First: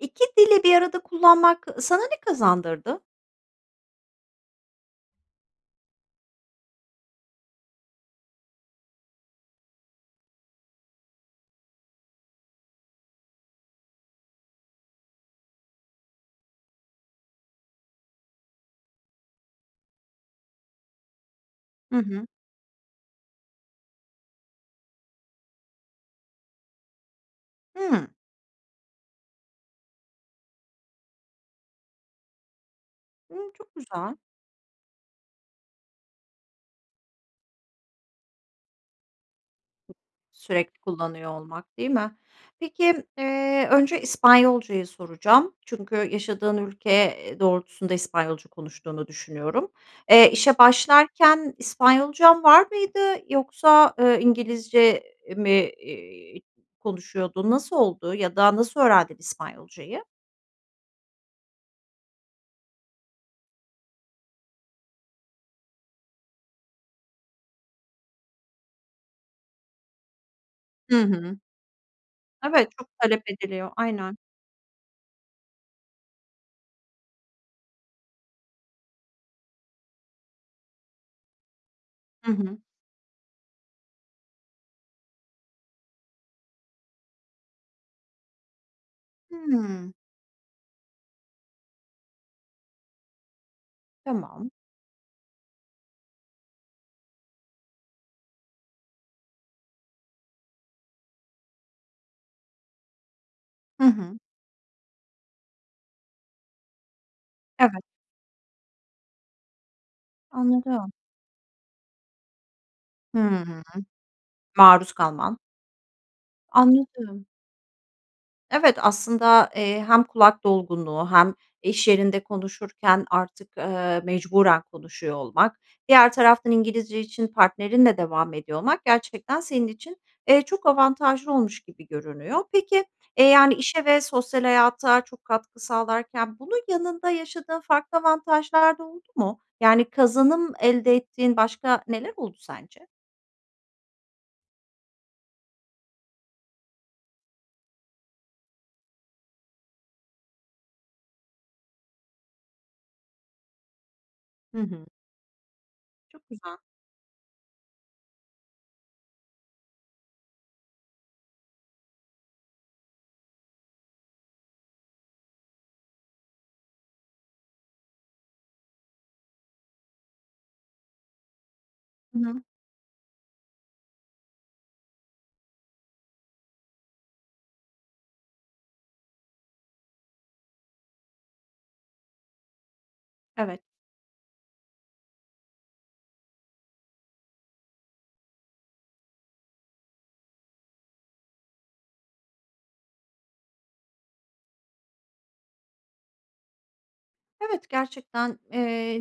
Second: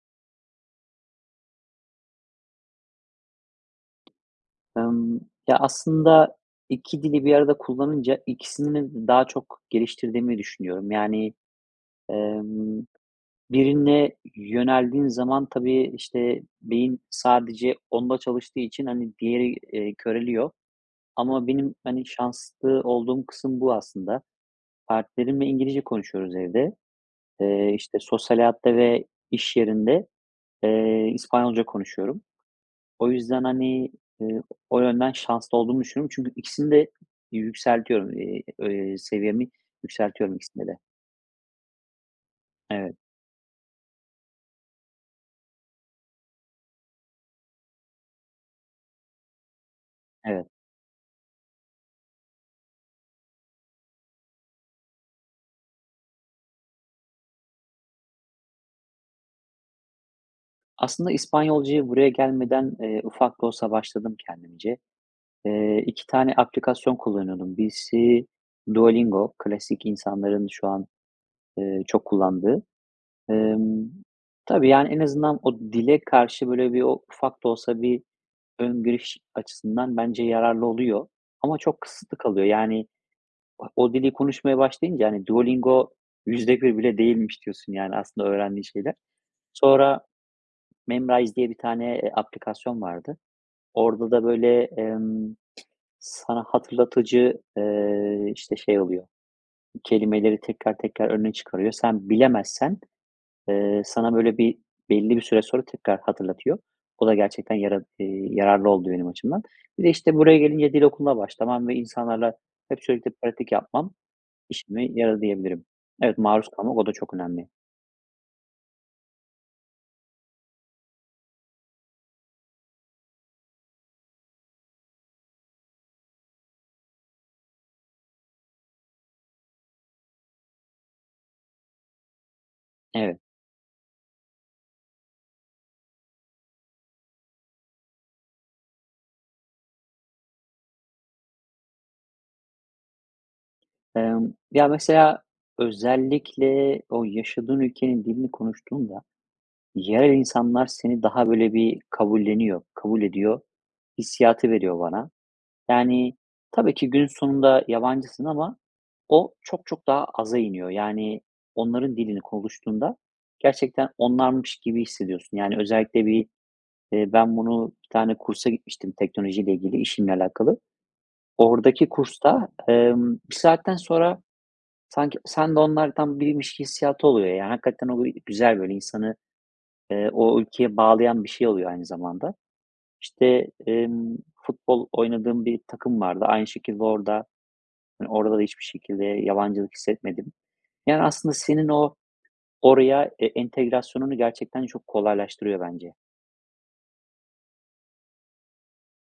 2 dili bir arada kullanmak sana ne kazandırdı? Emm, ya, aslında 2 dili bir arada kullanınca ikisini daha çok geliştirdiğimi düşünüyorum. Yani, emm, birine yöneldiğin zaman tabii, işte, beyin sadece onda çalıştığı için, hani, diğeri, eee, köreliyor ama benim, Hı hani, hı. şanslı olduğum kısım bu aslında. Partnerimle İngilizce konuşuyoruz evde. Eee, işte, Hıı. sosyal hayatta ve iş yerinde, eee, İspanyolca konuşuyorum. O yüzden, Hımm, çok hani, güzel. eee, o yönden şanslı olduğumu düşünüyorum. Çünkü ikisini de yükseltiyoru eee, eee, seviyemi yükseltiyorum ikisinde de. Sürekli kullanıyor olmak, değil mi? Evet. Peki, eee, önce İspanyolcayı soracağım. Çünkü yaşadığın ülke, eee, doğrultusunda İspanyolca konuştuğunu düşünüyorum. Eee, Evet. işe başlarken İspanyolcan var mıydı? Yoksa, eee, İngilizce mi, eee, konuşuyordun, nasıl oldu ya da nasıl öğrendin İspanyolcayı? Aslında İspanyolcaya buraya gelmeden, eee, ufak da olsa başladım kendimce. Eee, 2 tane aplikasyon kullanıyordum. Birisi Duolingo. Klasik, insanların şu an, Hı hı. eee, çok kullandığı. Evet, çok talep ediliyor, Emm, aynen. tabii, yani, en azından o dile karşı, böyle, bir o ufak da olsa bir ön giriş açısından bence yararlı oluyor. Ama çok kısıtlı Hı kalıyor. hı. Yani, o dili konuşmaya başlayınca, hani, Duolingo %1 bile değilmiş diyorsun, yani, aslında öğrendiğim şeyler. Hıı. Sonra Memrise diye bir tane, eee, aplikasyon vardı. Orada da Tamam. böyle, emm, sana hatırlatıcı, eee, işte, şey oluyor, kelimeleri tekrar tekrar önüne çıkarıyor. Sen, bilemezsen, eee, Hı sana, hı. böyle, bir belli bir süre sonra tekrar hatırlatıyor. Bu da gerçekten yara Evet. eee, yararlı oldu benim açımdan. Bir de, işte, buraya gelince dil Anladım. okuluma başlamam ve insanlarla hep sürekli pratik Hıı. yapmam, işime Maruz yaradı kalman. diyebilirim. Evet, maruz kalmak. O da çok Anladım. önemli. Evet, aslında, eee, hem kulak dolgunluğu hem iş yerinde konuşurken artık, eee, mecburen konuşuyor olmak. Diğer taraftan İngilizce için partnerinle devam ediyor olmak, gerçekten senin için, eee, çok avantajlı olmuş gibi görünüyor. Peki, Evet. eee, yani, işe ve sosyal hayata çok katkı sağlarken bunun yanında yaşadığın farklı avantajlar da oldu mu? Yani, kazanım elde ettiğin başka neler oldu sence? Emm, ya, mesela özellikle o yaşadığın ülkenin dilini konuştuğunda yerel insanlar seni daha, böyle, bir kabulleniyor, kabul ediyor hissiyatı Hı veriyor hı. bana. Yani, Çok güzel. tabii ki, günün sonunda yabancısın ama o çok çok daha aza iniyor. Yani, onların dilini konuştuğunda gerçekten onlarmış gibi hissediyorsun. Yani, özellikle bir, eee, ben bunu bir tane kursa gitmiştim teknolojiyle ilgili, işimle alakalı. Oradaki Hıı. kursta, emm, bir saatten sonra sanki sen de onlardan biriymiş hissiyatı oluyor, yani. Hakikaten o bir güzel, böyle, insanı, eee, o ülkeye bağlayan bir şey oluyor aynı zamanda. İşte, Evet. emm, futbol oynadığım bir takım vardı. Aynı şekilde orada, eee, orada da hiçbir şekilde yabancılık hissetmedim. Yani, aslında senin o oraya, e entegrasyonunu gerçekten çok kolaylaştırıyor bence. Evet, gerçekten, eee,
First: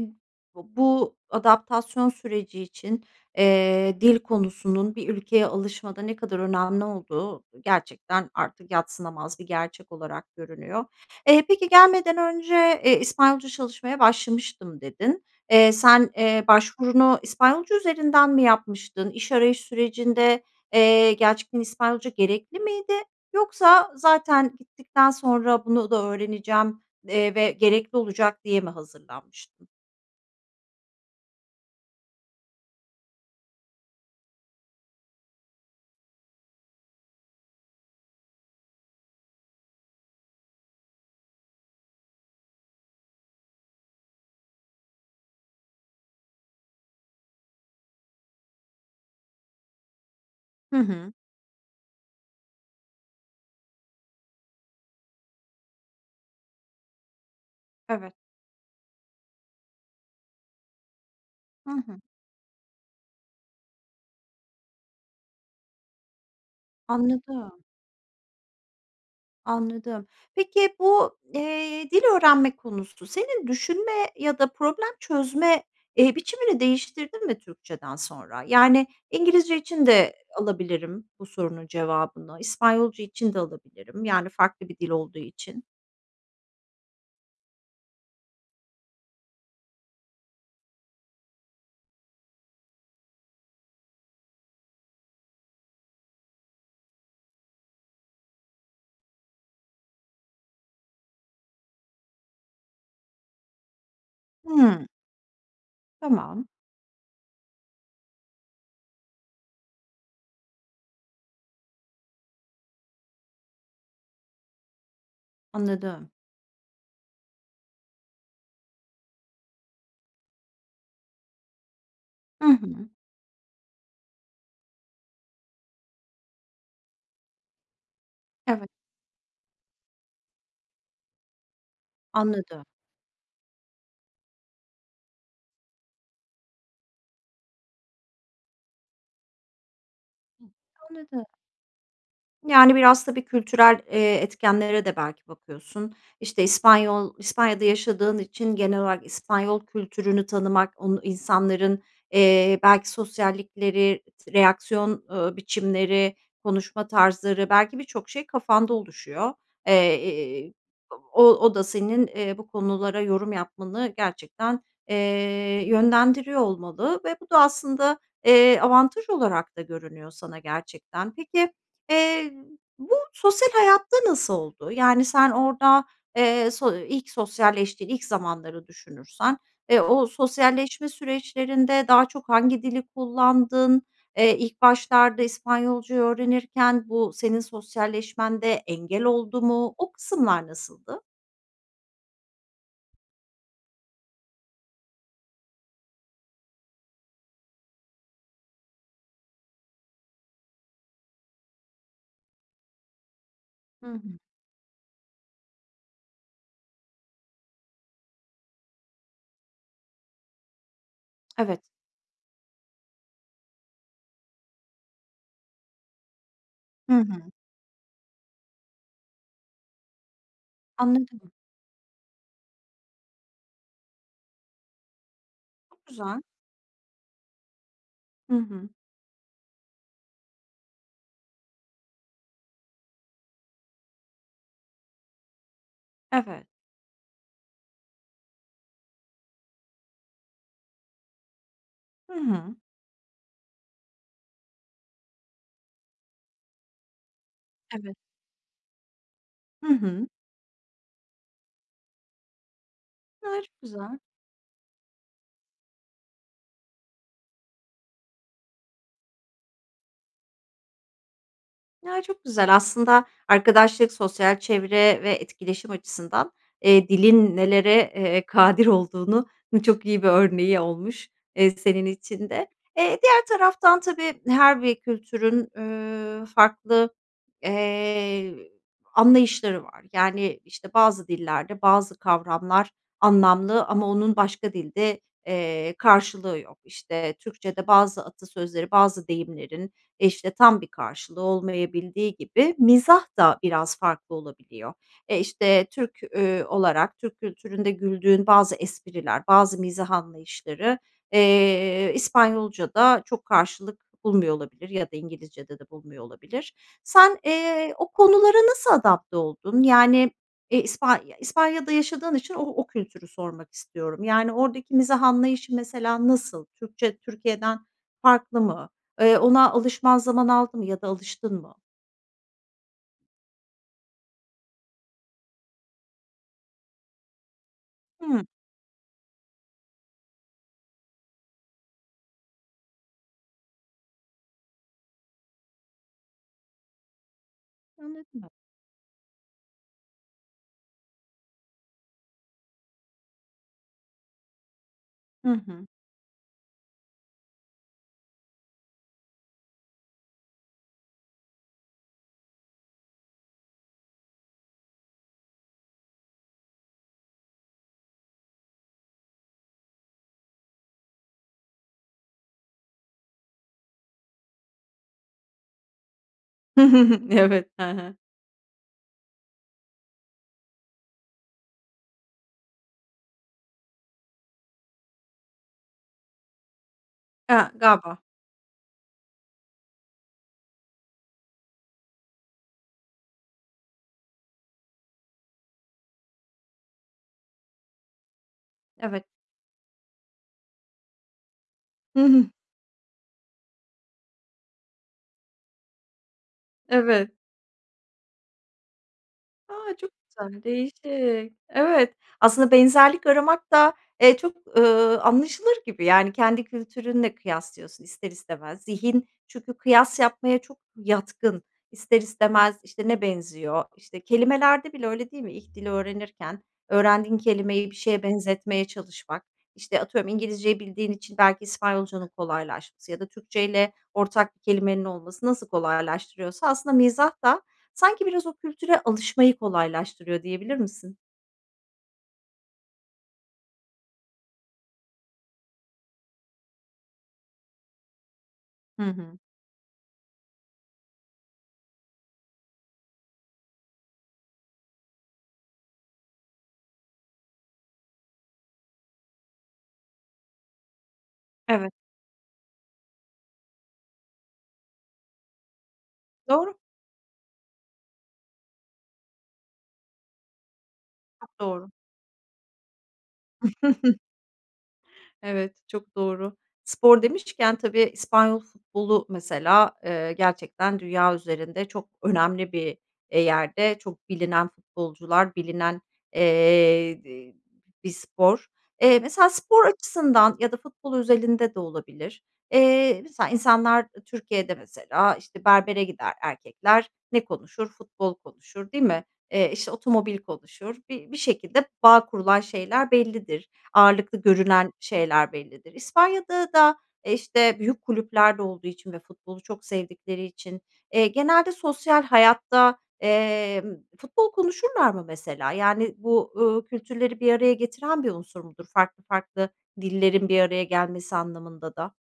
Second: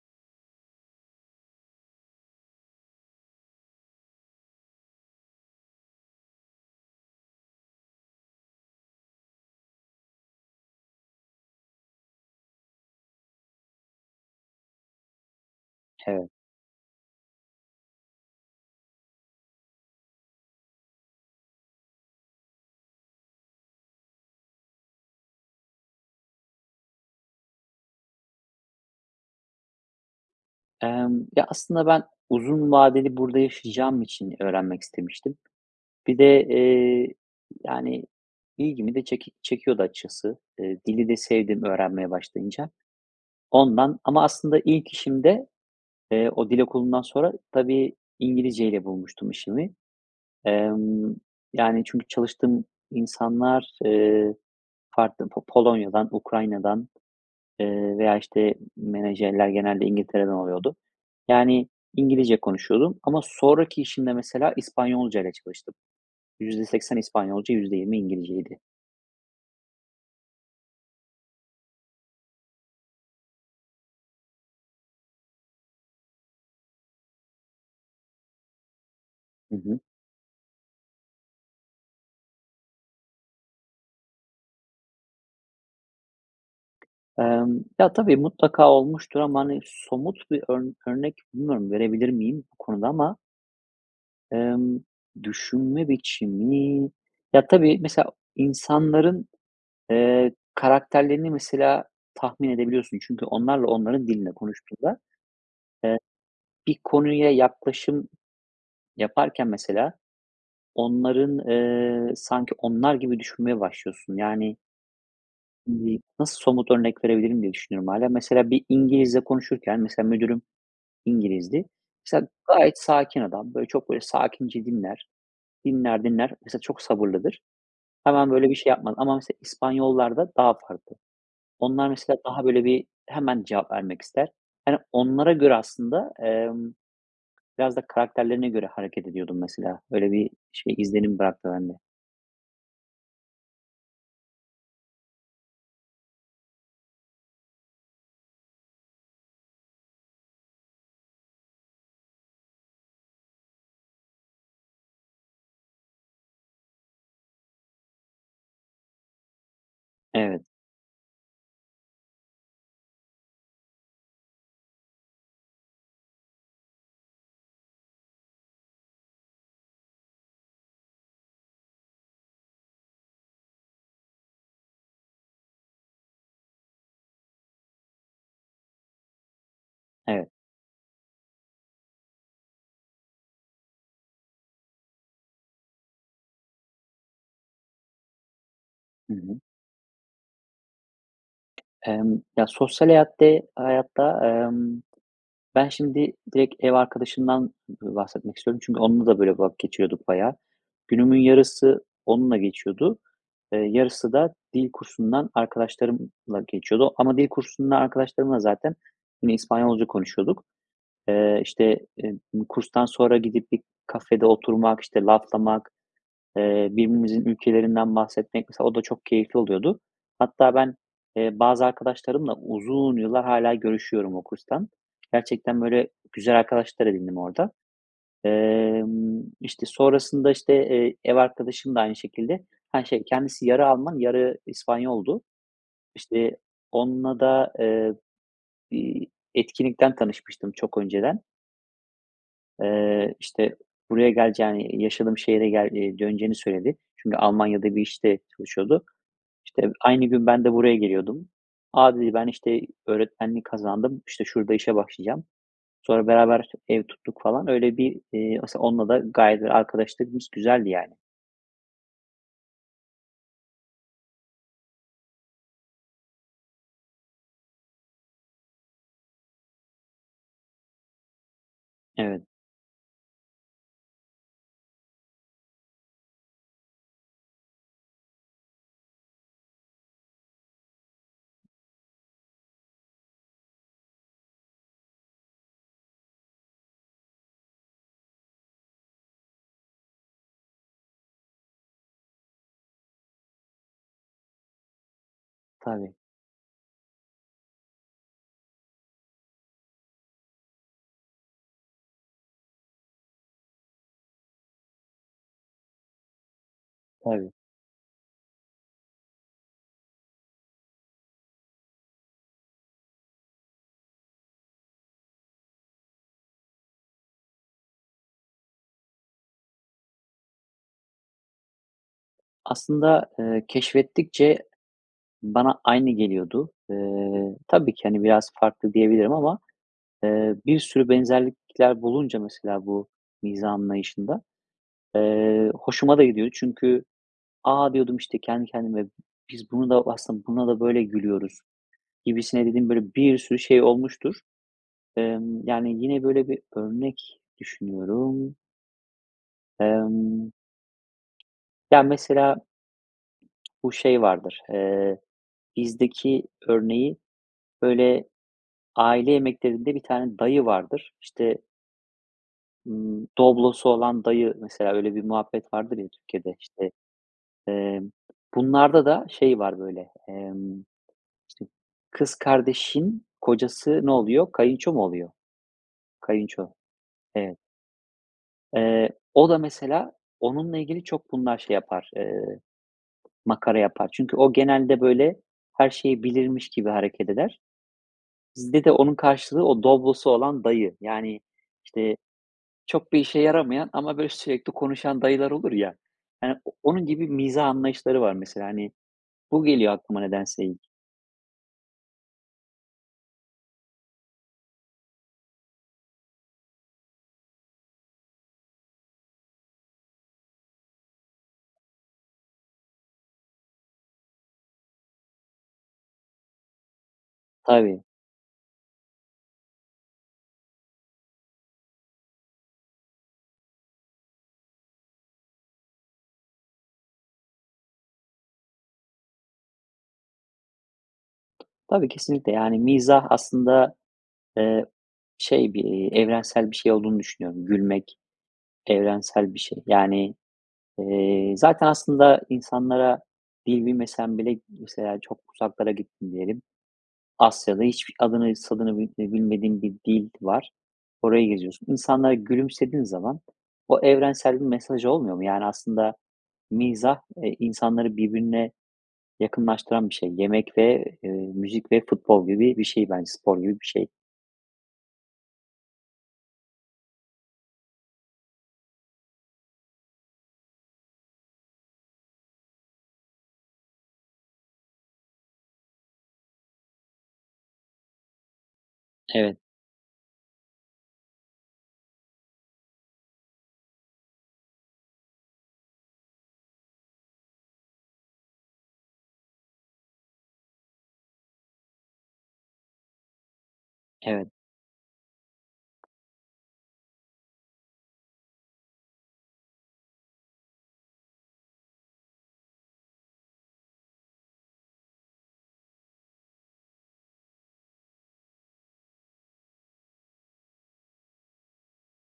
b bu adaptasyon süreci için, eee, dil konusunun bir ülkeye alışmada ne kadar önemli olduğu gerçekten artık yadsınamaz bir gerçek olarak görünüyor. Eee, peki "Gelmeden önce, eee, İspanyolca çalışmaya başlamıştım." dedin. Eee, sen, Evet. eee, başvurunu İspanyolca üzerinden mi yapmıştın? İş arayış sürecinde, eee, gerçekten İspanyolca gerekli miydi yoksa zaten gittikten sonra bunu da öğreneceğim, eee, ve gerekli olacak diye mi hazırlanmıştın? Emm, ya aslında ben uzun vadeli burada yaşayacağım için öğrenmek istemiştim. Bir de, eee, yani ilgimi de çek çekiyordu açıkçası, eee, dili de sevdim öğrenmeye başlayınca. Ondan ama aslında ilk işimde, eee, o dil okulundan sonra tabii İngilizce ile bulmuştum işimi. Hı hı. Emm, yani çünkü çalıştığım insanlar, ııı, farklı po Polonya'dan, Ukrayna'dan, ııı, Evet. veya işte menajerler genelde İngiltere'den oluyordu. Yani Hı hı. İngilizce konuşuyordum. Ama sonraki işimde mesela İspanyolcayla çalıştım. %80 İspanyolca, Anladım. %20 İngilizceydi. Anladım. Peki bu, eee, dil öğrenme konusu senin düşünme ya da problem çözme, eee, biçimini değiştirdin mi Türkçeden sonra? Yani Hı İngilizce hı. için de alabilirim bu sorunun cevabını, İspanyolca için de alabilirim, yani farklı bir dil olduğu için. Imm, ya tabii mutlaka olmuştur ama hani somut bir örn örnek bilmiyorum verebilir miyim bu konuda ama ımm, düşünme biçimi ya tabii mesela insanların, ııı, karakterlerini mesela tahmin edebiliyorsun. Çünkü onlarla onların dilinde Hı. konuştuğunda, ııı, Tamam. bir konuya yaklaşım yaparken mesela onların, ııı, sanki onlar gibi düşünmeye başlıyorsun yani Anladım. Nasıl somut örnek verebilirim diye düşünüyorum, hâlâ. Mesela, bir İngilizle konuşurken, mesela, müdürüm İngiliz'di. Mesela, Hı gayet hı. sakin adam. Böyle çok böyle sakince dinler. Dinler dinler. Mesela, çok sabırlıdır. Hemen böyle bir Evet. şey yapmaz. Ama, mesela, İspanyollar'da daha farklı. Onlar, mesela, daha böyle Anladım. bir hemen cevap vermek ister. Yani, onlara göre, aslında, emm, biraz da karakterlerine göre hareket ediyordum, mesela. Öyle bir, şey, izlenim Anladım. bıraktı bende. Yani, biraz, tabii, kültürel, eee, etkenlere de belki bakıyorsun. İşte, İspanyol İspanya'da yaşadığın için genel olarak İspanyol kültürünü tanımak, onu insanların, eee, belki sosyallikleri, s reaksiyon, eee, biçimleri, konuşma tarzları belki birçok şey kafanda oluşuyor. Evet. Eee, o o da senin, eee, bu konulara yorum yapmanı, gerçekten, eee, yönlendiriyor olmalı ve bu da, aslında, eee, avantaj olarak da görünüyor sana, gerçekten. Peki, eee, bu sosyal hayatta nasıl oldu? Yani, sen orada, eee, so ilk sosyalleştiğin ilk zamanları düşünürsen, eee, o Evet. sosyalleşme süreçlerinde daha çok hangi dili kullandın? Eee, ilk başlarda İspanyolca'yı öğrenirken bu senin sosyalleşmende engel Hı hı. oldu mu? O kısımlar nasıldı? Emm, ya, sosyal hayatte hayatta, emm, ben şimdi direkt ev arkadaşımdan, b bahsetmek istiyorum. Çünkü onunla da böyle vakit geçiyorduk bayağı. Günümün yarısı onunla geçiyordu. Eee, Hı yarısı hı. da dil kursundan arkadaşlarımla geçiyordu ama dil kursundan arkadaşlarımla zaten yine İspanyolca konuşuyorduk. Eee, Evet. işte, em i kurstan sonra gidip bir kafede oturmak, işte, laflamak, eee, Hı hı. birbirimizin ülkelerinden bahsetmek, mesela, o da çok keyifli oluyordu. Hatta ben, Anladım. eee, bazı arkadaşlarımla uzun yıllar hâlâ görüşüyorum o kurstan. Gerçekten, Çok böyle, güzel. güzel arkadaşlar edindim orada. Hı hı. Emm, işte, sonrasında, işte, eee, ev arkadaşım da aynı şekilde, ha şey, kendisi yarı Alman yarı İspanyol'du. İşte, Evet. onunla da, eee, bir etkinlikten tanışmıştım çok önceden Hı hı. eee, işte buraya geleceğini, yaşadığım şehre gel eee, döneceğini söyledi. Çünkü Almanya'da bir Evet. işte çalışıyordu. İşte Hı aynı hı. gün ben de buraya geliyordum. A, dedi, ben işte Imm öğretmenlik çok güzel. kazandım. İşte şurada işe başlayacağım. Sonra beraber işte ev tuttuk falan öyle bir, eee, asıl onunla da gayet de arkadaşlığımız güzeldi, yani. Ya, çok güzel aslında arkadaşlık, sosyal çevre ve etkileşim açısından, eee, dilin nelere, eee, kadir olduğunun çok iyi bir örneği olmuş, eee, senin Evet. için de. Eee, diğer taraftan, tabii, her bir kültürün, üüü, farklı, eee, anlayışları var. Yani, işte, bazı dillerde bazı kavramlar anlamlı ama onun başka dilde, eee, karşılığı yok. İşte, Türkçede bazı atasözleri, bazı deyimlerin, işte, tam bir karşılığı olmayabildiği gibi mizah da biraz farklı olabiliyor. E, işte, Tabii. Türk, üüü, olarak, Türk kültüründe güldüğün bazı espriler, bazı mizah anlayışları, eee, İspanyolca'da çok karşılık bulmuyor olabilir ya da İngilizce'de de bulmuyor olabilir. Sen, Tabii. eee, o konulara nasıl adapte oldun? Yani, e, ispan İspanya'da yaşadığın için o o kültürü sormak istiyorum. Yani, oradaki mizah anlayışı, mesela, nasıl? Türkçe, Türkiye'den farklı mı? Eee, ona alışman zaman aldı mı ya da alıştın mı? Aslında, eee, keşfettikçe bana aynı geliyordu. Eee, tabii ki hani Hı. biraz farklı diyebilirim ama, eee, bir sürü benzerlikler bulunca mesela bu mizah anlayışında, eee, hoşuma da gidiyordu. Çünkü a, diyordum işte Anladım. kendi kendime biz buna da aslında buna da böyle gülüyoruz gibisine dediğim böyle bir sürü şey olmuştur. Hı Emm, hı. yani yine böyle bir örnek düşünüyorum. Emm. Yani mesela bu şey vardır, eee, bizdeki örneği böyle aile yemeklerinde bir tane dayı vardır, işte ımm, Doblo'su olan dayı mesela öyle bir muhabbet vardır ya Türkiye'de işte, Evet. He emm, he. bunlarda da şey var böyle. Emm, işte kız kardeşin kocası ne oluyor? Kayınço mu oluyor? Kayınço, He, evet. galiba. Eee, o da mesela onunla ilgili çok bunlar şey yapar, eee, makara yapar. Çünkü o genelde böyle her şeyi bilirmiş gibi hareket eder. Bizde de onun Evet. karşılığı o Doblo'su olan dayı. Yani işte, çok bir işe yaramayan ama böyle sürekli konuşan dayılar olur ya yani o onun gibi Evet. mizah anlayışları var mesela hani bu A! geliyor Çok aklıma güzel, nedense ilk. değişik. Evet. Aslında benzerlik aramak da, eee, çok, ııı, anlaşılır gibi yani kendi kültürünle kıyaslıyorsun ister istemez. Zihin çünkü kıyas yapmaya çok yatkın, ister istemez işte ne benziyor. İşte kelimelerde bile öyle değil mi? İlk dili öğrenirken öğrendiğin kelimeyi bir Tabii. şeye benzetmeye çalışmak, işte atıyorum İngilizce'yi bildiğin için belki İspanyolca'nın kolaylaşması ya da Türkçeyle ortak bir kelimenin olması nasıl kolaylaştırıyorsa aslında mizah da sanki biraz o kültüre alışmayı kolaylaştırıyor diyebilir misin? Tabii kesinlikle yani mizah aslında, eee, şey bir, iii, evrensel bir şey olduğunu düşünüyorum. Gülmek Hı hı. evrensel bir şey. Yani, eee, zaten aslında insanlara dil bilmesen bile mesela çok uzaklara gittin diyelim. Asya'da hiç b adını, sanını bi bilmediğim bir dil var. Orayı geziyorsun. Evet. İnsanlara gülümsediğin zaman o evrensel bir mesaj olmuyor mu? Yani aslında Doğru. mizah, eee, insanları birbirine yakınlaştıran bir şey. Yemek ve, eee, Çok müzik doğru. ve futbol gibi bir şey bence. Spor gibi bir şey. Evet, çok doğru. Spor demişken tabii İspanyol futbolu mesela, eee, gerçekten dünya üzerinde çok önemli bir, eee, yerde, çok bilinen futbolcular, bilinen, eee, dı bir spor. Eee, mesela Evet. spor açısından ya da futbol özelinde de olabilir, eee, mesela insanlar, eee, Türkiye'de mesela işte berbere gider erkekler, ne konuşur? Futbol konuşur değil mi? Eee, işte otomobil konuşur, bi bir şekilde bağ kurulan şeyler bellidir. Ağırlıklı Evet. görünen şeyler bellidir. İspanya'da da, eee, işte büyük kulüplerde olduğu için ve futbolu çok sevdikleri için, eee, genelde sosyal hayatta, emm, futbol konuşurlar mı mesela yani bu, uuu, kültürleri bir araya getiren bir unsur mudur farklı farklı dillerin bir araya gelmesi anlamında da?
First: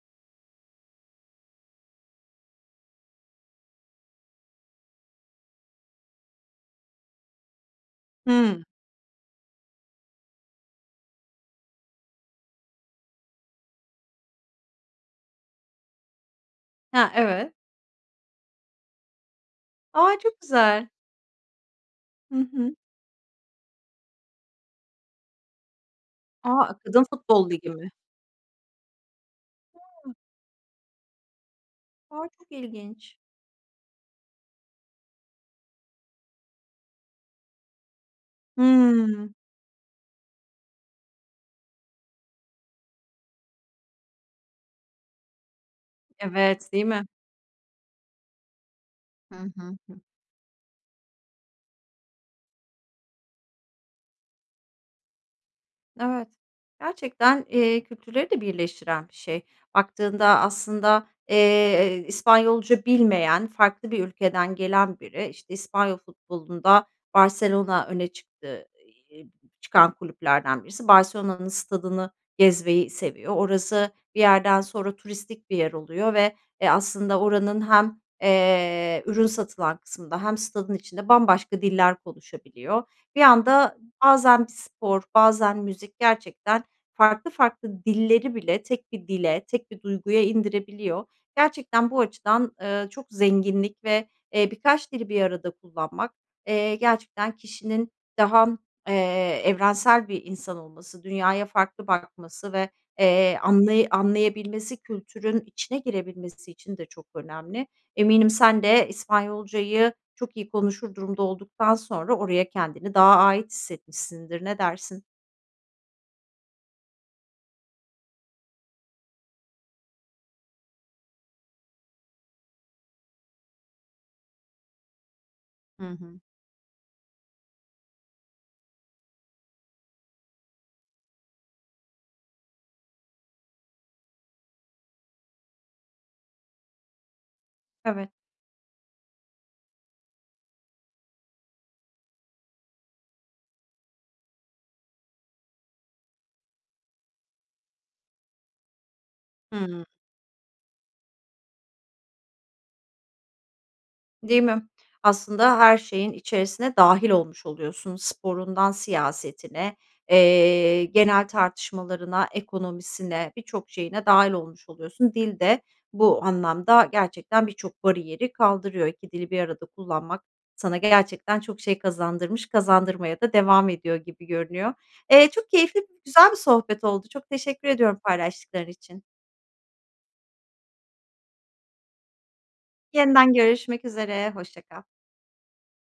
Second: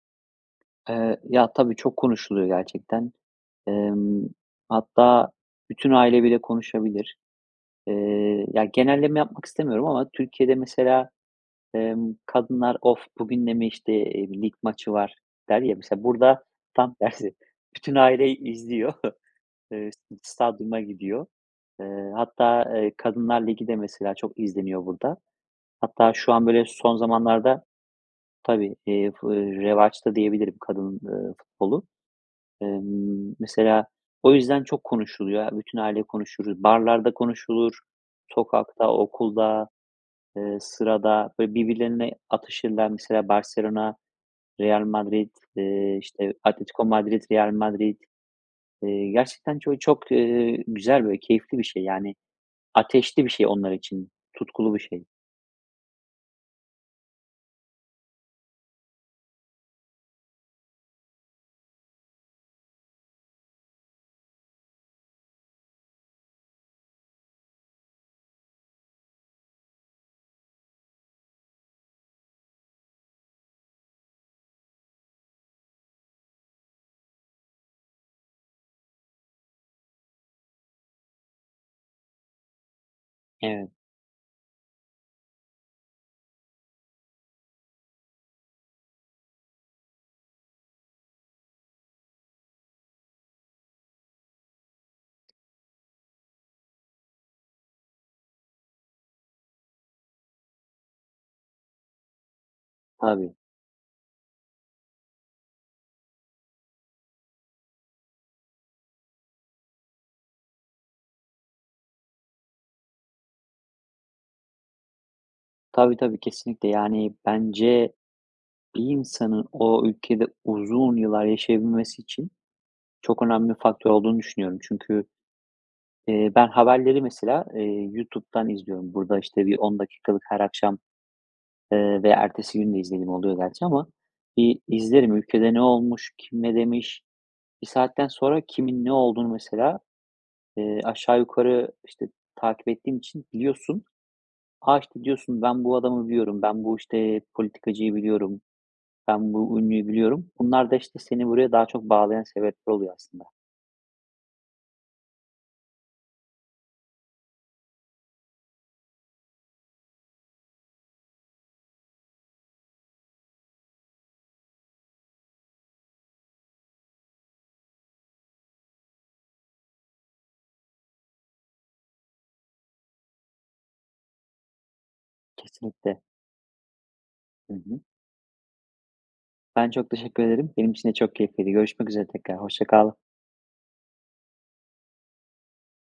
Eee, ya, tabii çok konuşuluyor, gerçekten. Emm, hatta bütün aile bile konuşabilir. Eee, Hıı. ya, genelleme yapmak istemiyorum ama Türkiye'de mesela, emm, kadınlar, "Of! Bugün de mi, işte, eee, lig maçı var?" der, ya. Mesela, burada tam He, tersi, evet. bütün aile i izliyor. Eee, A! Çok stadyuma güzel. gidiyor. Eee, Hı hatta, hı. eee, kadınlar ligi de mesela çok izleniyor burada. Hatta şu an, böyle, A! son Kadın futbol zamanlarda ligi mi? tabii, eee, fu eee, Hıı. revaçta diyebilirim, kadın, eee, futbolu. A! Çok ilginç. Emm, mesela, o yüzden çok konuşuluyor, aaa, bütün aile konuşuruz. Barlarda konuşulur. Sokakta, Hıı. okulda, eee, sırada. Böyle, birbirlerine atışırlar, mesela, Barselona, Real Madrid, eee, işte, Evet, Atletico değil mi? Madrid, Real Madrid. Eee, Hı gerçekten ço hı. Hıı. çok, eee, güzel, böyle keyifli bir şey. Yani, ateşli bir şey onlar için. Tutkulu bir şey. Evet. Gerçekten, eee, kültürleri de birleştiren bir şey. Baktığında aslında, eee, İspanyolca bilmeyen, farklı bir ülkeden gelen biri, işte, İspanyol futbolunda Barselona öne çıktı ey eee, çıkan kulüplerden birisi, Barselona'nın stadını gezmeyi seviyor. Orası, bir yerden sonra turistik bir yer oluyor ve, eee, aslında oranın hem, eee, ürün satılan kısmında hem stadın içinde bambaşka diller konuşabiliyor. Bir Evet. anda bazen bir spor, bazen müzik gerçekten farklı farklı dilleri bile tek bir dile, tek bir duyguya indirebiliyor. Gerçekten bu açıdan, eee, çok zenginlik ve, eee, birkaç dili bir arada kullanmak, eee, gerçekten kişinin daha, eee, evrensel bir insan olması, dünyaya farklı bakması ve, Tabii. eee, anlay anlayabilmesi, kültürün içine girebilmesi için de çok önemli. Eminim sen de İspanyolcayı çok iyi konuşur durumda olduktan sonra oraya kendini daha ait hissetmişsindir, ne dersin? Tabii tabii, kesinlikle. Yani, bence, bir insanın o ülkede uzun yıllar yaşayabilmesi için çok önemli faktör olduğunu düşünüyorum. Çünkü, Hı hı. eee, ben, haberleri, mesela, eee, YouTube'dan izliyorum. Burada, işte, bir 10 dakikalık her akşam, eee, ve ertesi gün de izlediğim oluyor gerçi ama. İii, izlerim ülkede ne olmuş? Kim ne demiş? Bir saatten Evet. sonra kimin ne olduğunu mesela, eee, aşağı yukarı, işte, takip ettiğin için biliyorsun. "A!" işte, diyorsun, "Ben, bu adamı biliyorum. Ben, bu, işte, politikacıyı biliyorum. Ben, bu Hıı. ünlüyü biliyorum." Bunlar da, işte, seni buraya daha çok bağlayan sebepler oluyor aslında. Değil mi? Aslında, her şeyin içerisine dâhil olmuş oluyorsun. Sporundan siyasetine, eee, genel tartışmalarına, ekonomisine, birçok şeyine dâhil olmuş oluyorsun. Dil de bu anlamda gerçekten birçok bariyeri kaldırıyor. 2 dili bir arada kullanmak sana gerçekten çok şey kazandırmış, kazandırmaya da devam ediyor gibi görünüyor. Eee, çok keyifli, Kesinlikle. güzel bir sohbet oldu. Çok Hı teşekkür hı. ediyorum paylaştıkları için. Ben, çok teşekkür ederim. Benim için de çok keyifliydi. Görüşmek üzere tekrar. Hoşça kal. Yeniden görüşmek üzere, hoşça kal.